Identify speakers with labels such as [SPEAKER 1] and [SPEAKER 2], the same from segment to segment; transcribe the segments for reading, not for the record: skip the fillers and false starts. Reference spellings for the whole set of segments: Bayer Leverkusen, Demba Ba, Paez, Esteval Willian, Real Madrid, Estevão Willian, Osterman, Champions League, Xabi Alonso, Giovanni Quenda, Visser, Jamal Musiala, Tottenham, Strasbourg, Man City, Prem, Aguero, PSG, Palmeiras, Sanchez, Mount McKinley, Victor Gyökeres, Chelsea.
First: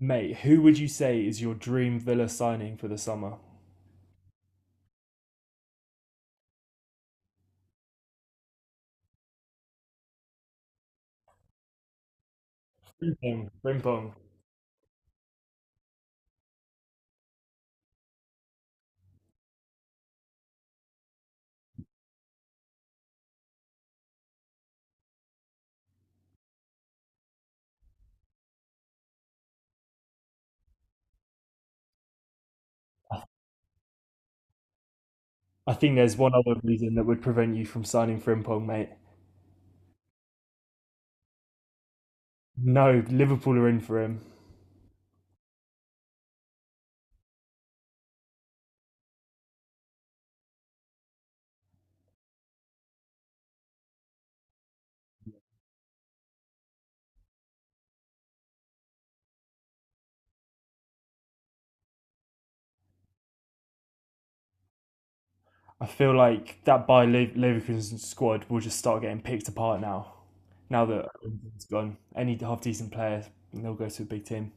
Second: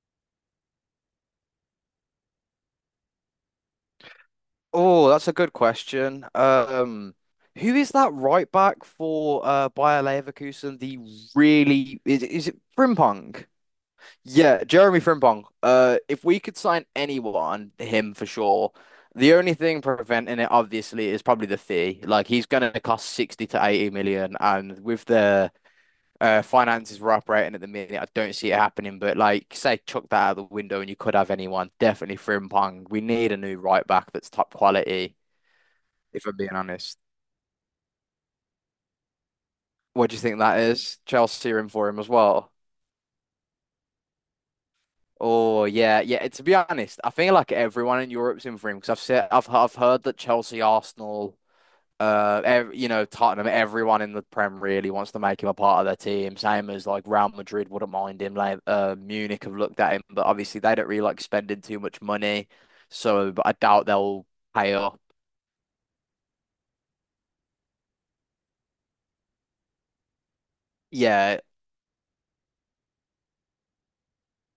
[SPEAKER 1] Mate, who would you say is your dream Villa signing for the summer?
[SPEAKER 2] Oh, that's a good question. Who is that right back for Bayer Leverkusen? The really is it
[SPEAKER 1] Frimpong.
[SPEAKER 2] Frimpong?
[SPEAKER 1] Frimpong.
[SPEAKER 2] Yeah, Jeremy Frimpong. If we could sign anyone, him for sure. The only thing preventing it, obviously, is probably the fee. Like he's going to cost 60 to 80 million, and with the finances we're operating at the minute, I don't see it happening. But like, say, chuck that out the window, and you could have anyone. Definitely Frimpong. We need a new right back that's top quality
[SPEAKER 1] I think there's
[SPEAKER 2] if
[SPEAKER 1] one
[SPEAKER 2] I'm being
[SPEAKER 1] other reason
[SPEAKER 2] honest.
[SPEAKER 1] that would prevent you from signing Frimpong, mate.
[SPEAKER 2] What do you think that is? Chelsea are in for him as well.
[SPEAKER 1] No, Liverpool are in for him.
[SPEAKER 2] Oh yeah, yeah. To be honest, I feel like everyone in Europe's in for him because I've said I've heard that Chelsea, Arsenal, Tottenham, everyone in the Prem really wants to make him a part of their team. Same as like Real Madrid wouldn't mind him. Like Munich have looked at him, but obviously they don't really like spending too much money, so but I doubt they'll pay up.
[SPEAKER 1] I feel like that Leverkusen squad will just start getting picked apart now. Now that
[SPEAKER 2] Yeah,
[SPEAKER 1] Frimpong's gone, any half decent player, they'll go to a big team.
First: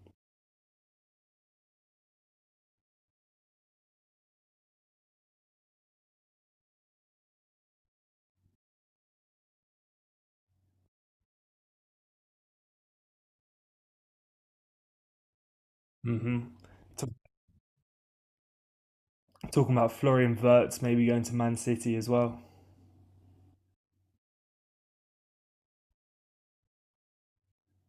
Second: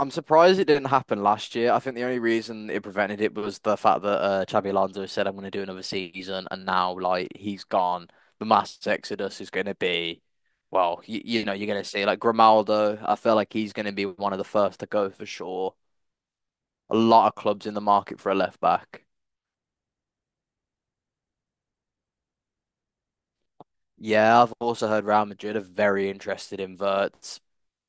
[SPEAKER 2] I'm surprised it didn't happen last year. I think the only reason it prevented it was the fact that Xabi Alonso said, I'm going to do another season. And now, like, he's gone. The mass exodus is going to be, you're going to see, like, Grimaldo. I feel like he's going to be one of the first to go for sure.
[SPEAKER 1] Hmm.
[SPEAKER 2] A
[SPEAKER 1] T-
[SPEAKER 2] lot of clubs in the market for a left back.
[SPEAKER 1] Talking about Florian Wirtz maybe going to Man City as well.
[SPEAKER 2] Yeah, I've also heard Real Madrid are very interested in Verts.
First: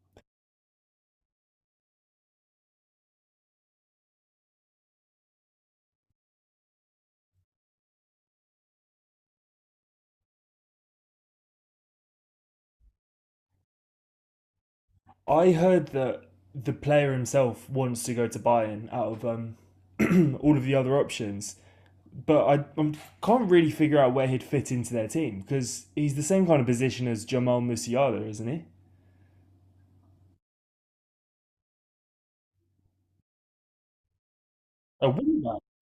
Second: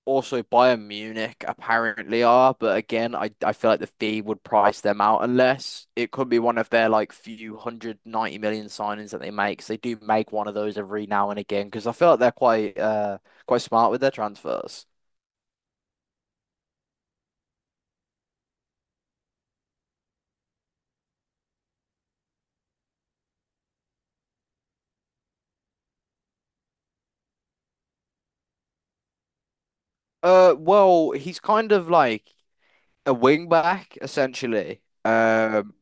[SPEAKER 2] Also Bayern Munich apparently are, but again, I feel like the fee would price them out unless it could be one of their like few hundred ninety million signings that they make. 'Cause they do make one of those every now and again because I feel like they're quite quite smart with their transfers.
[SPEAKER 1] I heard that the player himself wants to go to Bayern out of all of the other options, but I can't really figure out where he'd fit into their team because he's the same kind of position as Jamal Musiala, isn't he?
[SPEAKER 2] Well, he's kind of like a wing back essentially.
[SPEAKER 1] A wing.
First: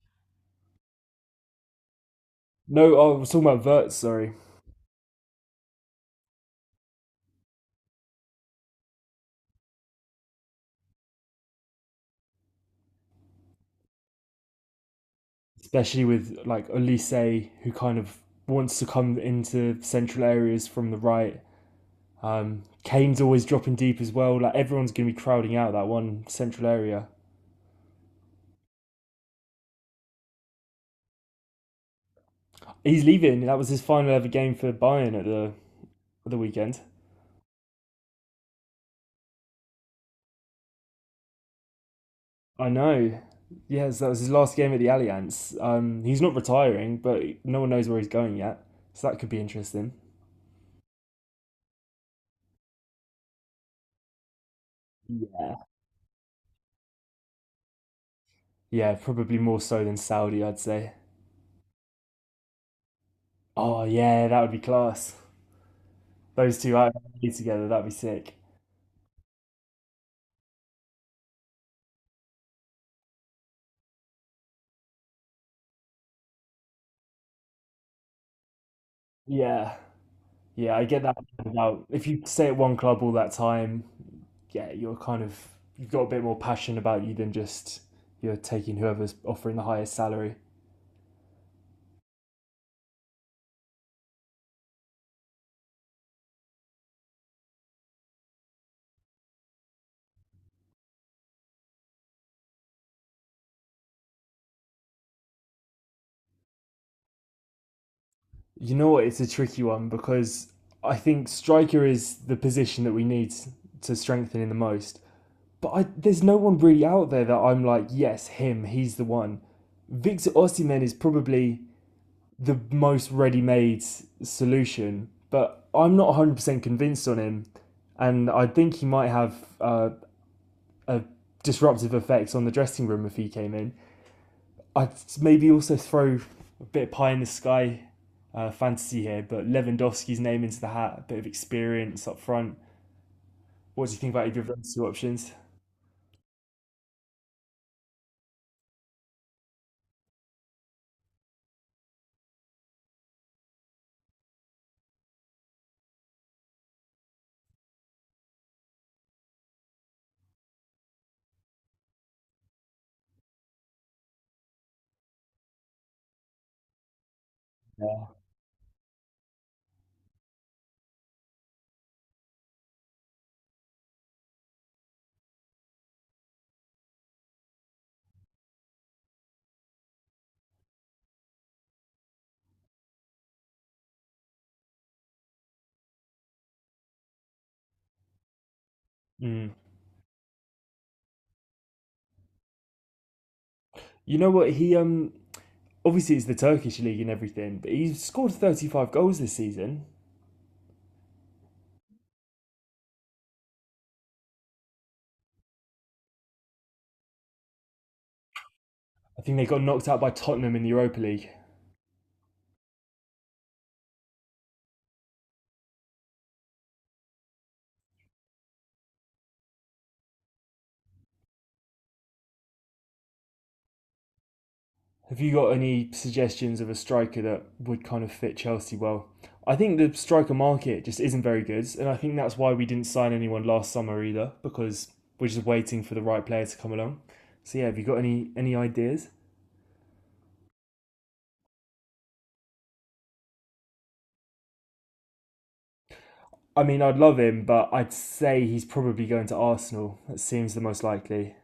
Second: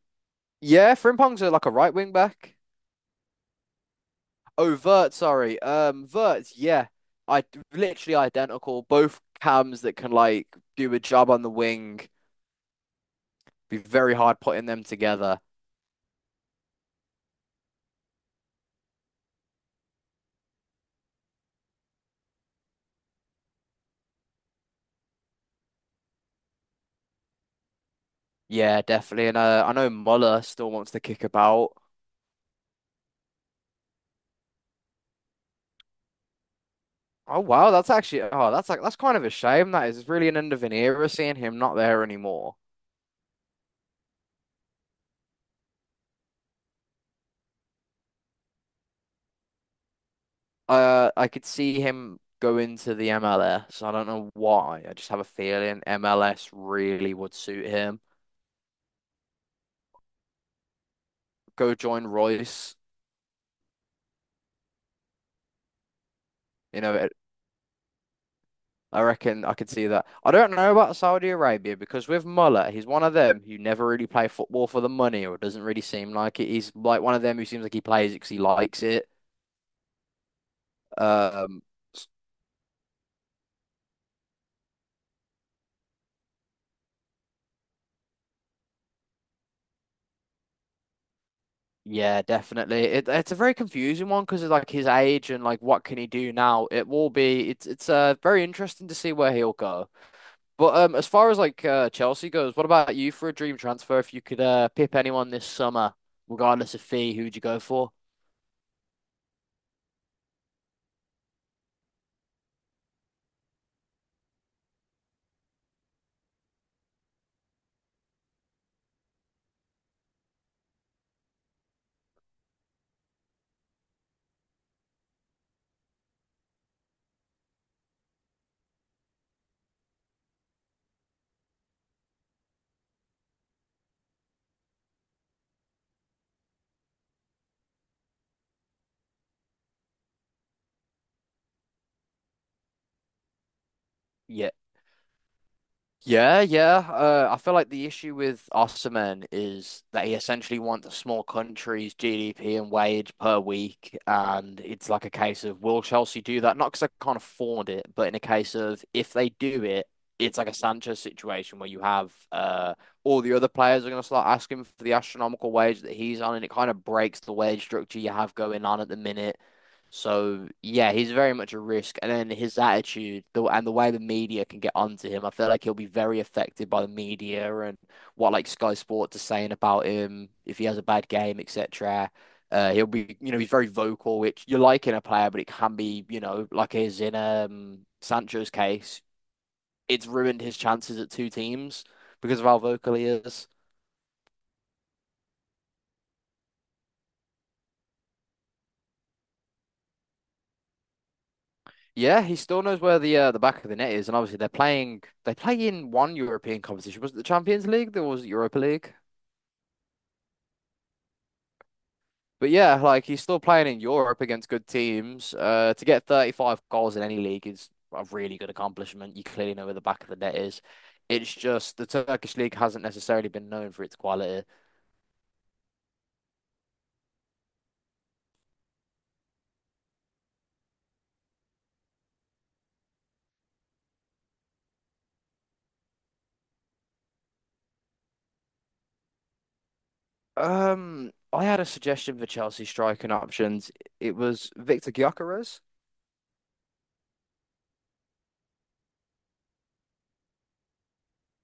[SPEAKER 2] Yeah, Frimpong's a, like a right wing back.
[SPEAKER 1] No, oh, I was talking about Verts. Sorry,
[SPEAKER 2] Oh, Vert, sorry. Vert, yeah. I literally identical. Both cams that can like do a job on the wing. Be very hard putting them together.
[SPEAKER 1] especially with like Olise, who kind of wants to come into central areas from the right. Kane's always dropping deep as well. Like everyone's going to be crowding out that one central area.
[SPEAKER 2] Yeah, definitely. And I know Muller still wants to kick about.
[SPEAKER 1] He's leaving. That was his final ever game for Bayern at the weekend.
[SPEAKER 2] Oh wow, that's actually oh that's like that's kind of a shame. That is really an end of an era seeing him not there anymore.
[SPEAKER 1] I know. Yes, that was his last game at the Allianz. He's not retiring, but no one knows where he's going yet. So that could be interesting.
[SPEAKER 2] I could see him go into the MLS. I don't know why. I just have a
[SPEAKER 1] Yeah.
[SPEAKER 2] feeling MLS really would suit him.
[SPEAKER 1] Yeah, probably more so than Saudi, I'd say.
[SPEAKER 2] Go join Royce.
[SPEAKER 1] Oh yeah, that would be class. Those two
[SPEAKER 2] You
[SPEAKER 1] out
[SPEAKER 2] know,
[SPEAKER 1] together, that'd be sick.
[SPEAKER 2] I reckon I could see that. I don't know about Saudi Arabia because with Muller, he's one of them who never really play football for the money or doesn't really seem like it. He's like one of them who seems like he plays it because he likes it.
[SPEAKER 1] Yeah, yeah, I get that.
[SPEAKER 2] Um,
[SPEAKER 1] About if you stay at one club all that time, yeah, you're kind of you've got a bit more passion about you than just you're taking whoever's offering the highest salary.
[SPEAKER 2] yeah, definitely. It's a very confusing one because of like his age and like what can he do now. It will be it's very interesting to see where he'll go. But as far as like Chelsea goes, what about you for a dream transfer? If you could pip anyone this summer, regardless of fee, who'd you go for?
[SPEAKER 1] You know what? It's a tricky one because I think striker is the position that we need to strengthen in the most. But I, there's no one really out there that I'm like, yes, him, he's the one. Victor Osimhen is probably the most ready-made solution, but I'm not 100% convinced on him, and I think he might have uh, a disruptive effect on the dressing room if he came in. I'd maybe also throw a bit of pie in the sky fantasy here, but Lewandowski's name into the hat, a bit of experience up front. What do you think about either of
[SPEAKER 2] Yeah.
[SPEAKER 1] those two options?
[SPEAKER 2] Yeah, yeah. I feel like the issue with Osterman is that he essentially wants a small country's GDP and wage per week, and it's like a case of will Chelsea do that? Not because they can't afford it, but in a case of if they do it, it's like a Sanchez situation where you have all the other players are going to start asking for the astronomical wage that he's on, and it kind of breaks the wage structure you have going on at the minute. So yeah, he's very much a risk, and then his attitude, the and the way the media can get onto him, I feel like he'll be very affected by the media and what like Sky Sports are saying about him if he has a bad game, etc. He'll be, you know, he's very vocal, which you like in a player, but it can be, you know, like is in Sancho's case,
[SPEAKER 1] Mm.
[SPEAKER 2] it's ruined his chances at two teams because of how vocal he is.
[SPEAKER 1] You know what? He obviously it's the Turkish league and everything, but he's scored 35 goals this season.
[SPEAKER 2] Yeah, he still knows where the back of the net is, and obviously they play in one European competition. Was it the Champions League? There was it Europa League.
[SPEAKER 1] I think they got knocked out by Tottenham in the Europa League.
[SPEAKER 2] But yeah, like he's still playing in Europe against good teams. To get 35 goals in any league is a really good accomplishment. You clearly know where the back of the net is. It's just the Turkish league hasn't necessarily been known for its quality.
[SPEAKER 1] Have you got any suggestions of a striker that would kind of fit Chelsea well? I think the striker market just isn't very good, and I think that's why we didn't sign anyone last summer either, because we're just waiting for the right player to come along. So yeah, have you got any ideas?
[SPEAKER 2] I had a suggestion for Chelsea striking options. It was Victor Gyökeres.
[SPEAKER 1] I mean, I'd love him, but I'd say he's probably going to Arsenal. That seems the most likely.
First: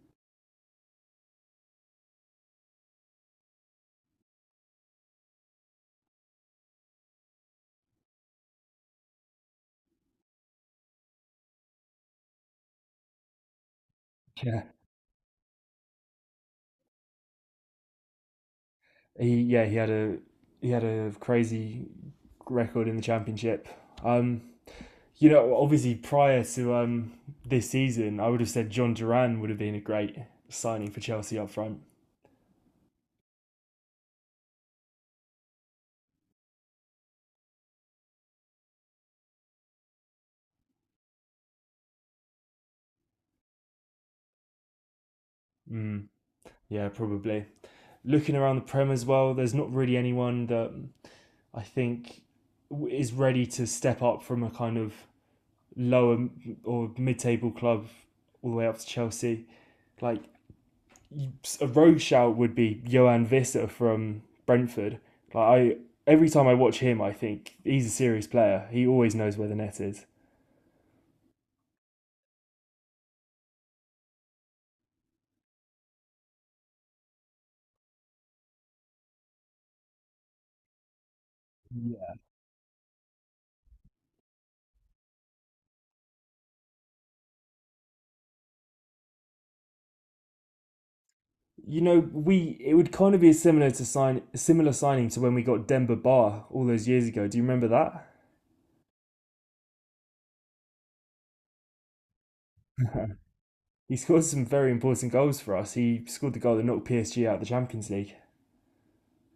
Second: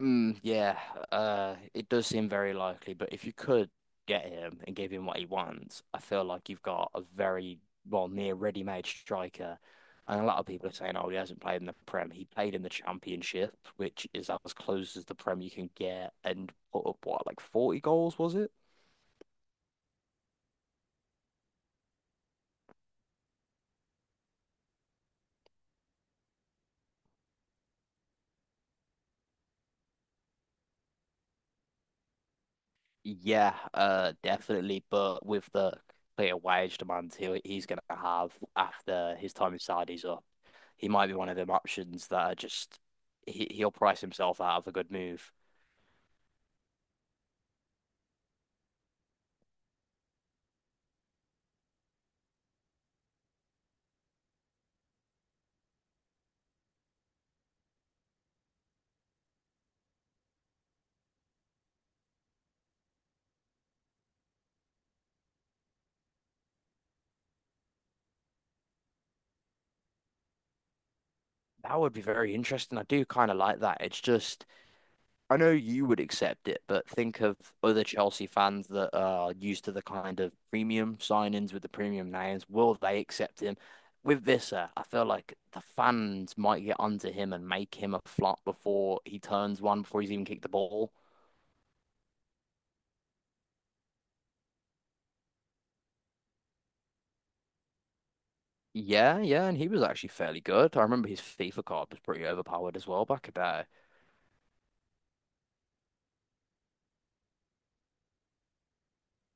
[SPEAKER 2] Mm, yeah, it does seem very likely, but if you could get him and give him what he wants, I feel like you've got a very, well, near ready-made striker. And a lot of people are saying, oh, he hasn't played in the Prem. He played in the Championship, which is as
[SPEAKER 1] Yeah,
[SPEAKER 2] close as the Prem you can get, and put up, what, like 40 goals, was it?
[SPEAKER 1] he yeah he had a he had a crazy record in the championship. Um, you know, obviously prior to this season, I would have said John Duran would have been a great signing for Chelsea up front.
[SPEAKER 2] Yeah, definitely. But with the clear wage demands he's going to have after his time in Saudi's up, he might be one of them options that are just he'll price himself out of a good move.
[SPEAKER 1] Mm, yeah, probably. Looking around the Prem as well, there's not really anyone that I think is ready to step up from a kind of lower or mid-table club all the way up to Chelsea. Like a rogue shout would be Johan Visser from Brentford. Like I, every time I watch him, I think he's a serious player. He always knows where the net is.
[SPEAKER 2] That would be very interesting. I do kind of like that. It's just I know you would accept it, but think of other Chelsea fans that are used to the kind of premium signings with the premium names. Will they accept him? With Visser, I feel like the fans might get onto him and make him a flop before he turns one, before he's even kicked the ball.
[SPEAKER 1] You know, we it would kind of be similar to sign similar signing to when we got Demba Ba all those years ago. Do you remember that?
[SPEAKER 2] Yeah, yeah, and he was actually fairly good. I remember his FIFA card was pretty overpowered as well back in the day.
[SPEAKER 1] He scored some very important goals for us. He scored the goal that knocked PSG out of the Champions League.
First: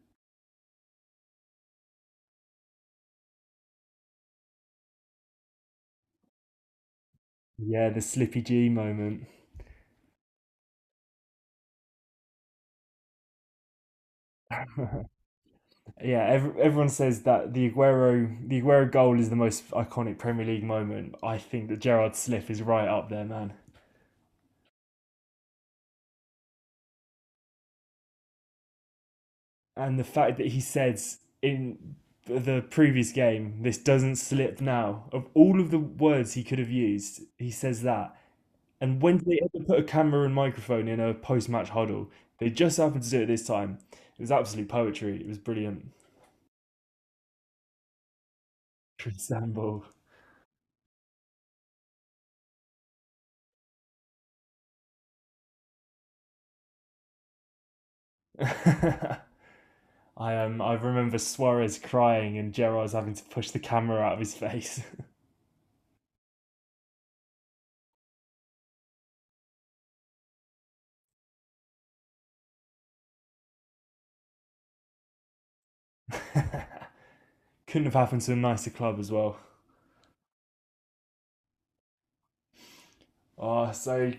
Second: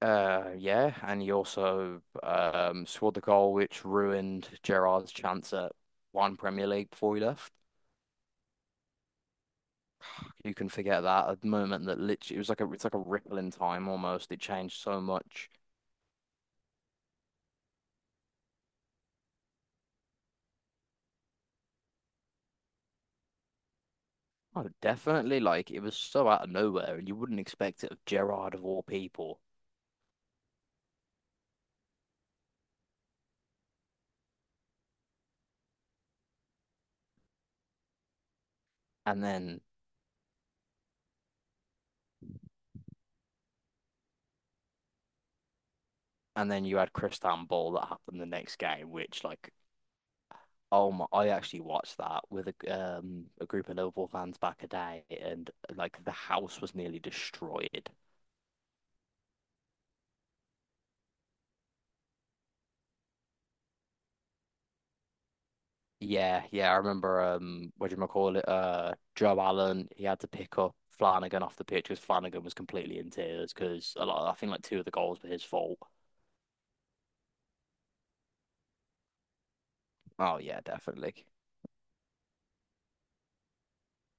[SPEAKER 2] Yeah, and he also scored the goal which ruined Gerard's chance at one Premier League before he left.
[SPEAKER 1] Yeah, the Slippy G moment.
[SPEAKER 2] You can forget that a moment that literally it was like a it's like a ripple in time almost. It changed so much.
[SPEAKER 1] Yeah, ev everyone says that the Aguero goal is the most iconic Premier League moment. I think that Gerard's slip is right up there, man.
[SPEAKER 2] Oh, definitely. Like it was so out of nowhere, and you wouldn't expect it of Gerrard of all people.
[SPEAKER 1] And the fact that he says in the previous game, this doesn't slip now. Of all of the words he could have used, he says that. And when do
[SPEAKER 2] And
[SPEAKER 1] they
[SPEAKER 2] then
[SPEAKER 1] ever put a camera and microphone in a post match huddle? They just happened to do it this time. It was absolute poetry. It was brilliant.
[SPEAKER 2] and then you had Cristian Ball that happened the next game,
[SPEAKER 1] Chris
[SPEAKER 2] which like
[SPEAKER 1] Samble.
[SPEAKER 2] oh my, I actually watched that with a group of Liverpool fans back a day, and like the house was nearly destroyed.
[SPEAKER 1] I remember Suarez crying and Gerrard's having to push the camera out of his face.
[SPEAKER 2] Yeah, yeah, I remember what do you call it? Joe Allen, he had to pick up Flanagan off the pitch because Flanagan was completely in tears because a lot I think like two of the goals were his fault.
[SPEAKER 1] Couldn't have happened to a nicer club as well.
[SPEAKER 2] Oh yeah, definitely.
[SPEAKER 1] Oh, so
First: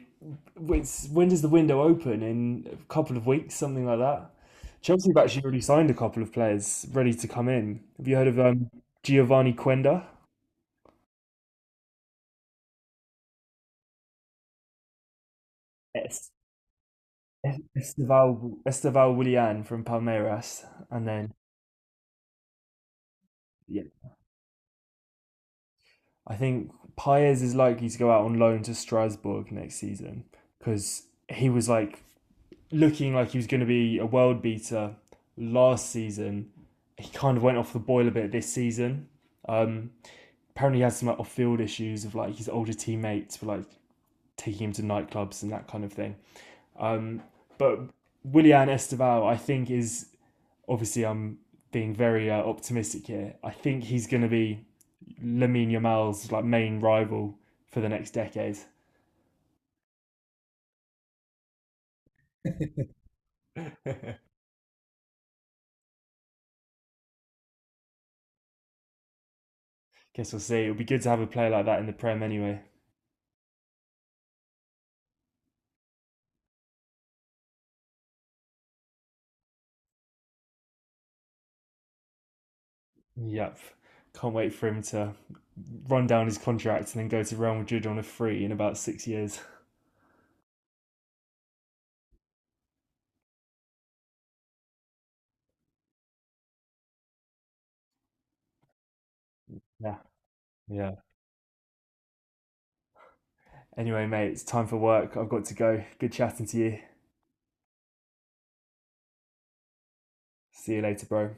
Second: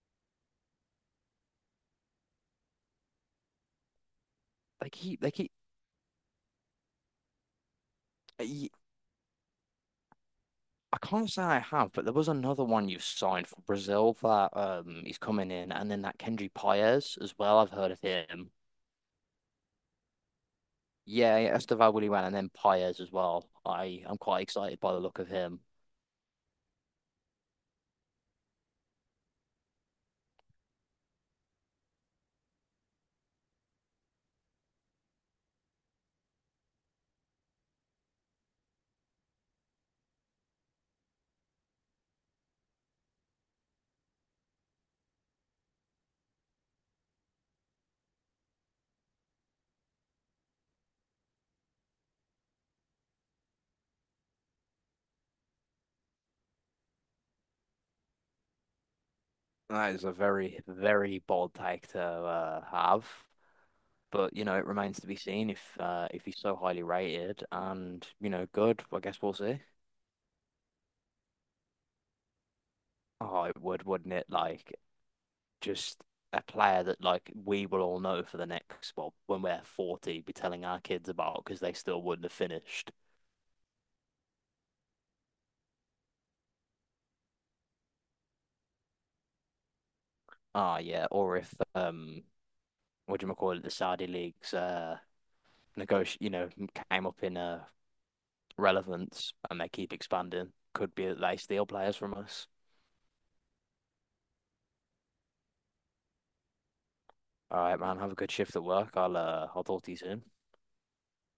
[SPEAKER 1] it's, when does the window open? In a couple of weeks, something like that. Chelsea have
[SPEAKER 2] They
[SPEAKER 1] actually
[SPEAKER 2] keep
[SPEAKER 1] already signed a couple of players ready to come in. Have you heard of
[SPEAKER 2] I
[SPEAKER 1] Giovanni Quenda?
[SPEAKER 2] I can't say I have, but there was another one you signed for Brazil that he's coming in and then that
[SPEAKER 1] Yes.
[SPEAKER 2] Kendrick Paez as well. I've heard of him.
[SPEAKER 1] Esteval, Esteval Willian from Palmeiras. And then,
[SPEAKER 2] Yeah, yeah, Estevão Willian and then Paez as well.
[SPEAKER 1] yeah,
[SPEAKER 2] I'm quite excited by the look of him.
[SPEAKER 1] I think Paez is likely to go out on loan to Strasbourg next season because he was like looking like he was going to be a world beater last season. He kind of went off the boil a bit this season. Um, Apparently he has some like, off-field issues of like his older teammates were like taking him to nightclubs and that kind of thing. Um, but Willian Esteval, I think, is obviously I'm being very optimistic here. I think he's going to be Lamine Yamal's like main rival for the next decade.
[SPEAKER 2] That is a very, very bold take to have. But you know, it remains to be seen if he's so highly rated and you know good. I guess we'll see.
[SPEAKER 1] Guess we'll see. It'll be good to have a player like that in the Prem anyway.
[SPEAKER 2] Oh, it would, wouldn't it? Like just a player that like we will all know for the next well, when we're 40, be telling our kids about because they still wouldn't have finished.
[SPEAKER 1] Yep, can't wait for him to run down his contract and then go to Real Madrid on a free in about 6 years.
[SPEAKER 2] Ah, yeah. Or if what do you call it? The Saudi leagues negoti you know came up in relevance and they keep
[SPEAKER 1] Yeah,
[SPEAKER 2] expanding.
[SPEAKER 1] yeah.
[SPEAKER 2] Could be that they steal players from us.
[SPEAKER 1] Anyway, mate, it's time for work. I've got to go. Good chatting to you.
[SPEAKER 2] All right, man. Have a good shift at work. I'll talk to you soon.
[SPEAKER 1] See you later, bro.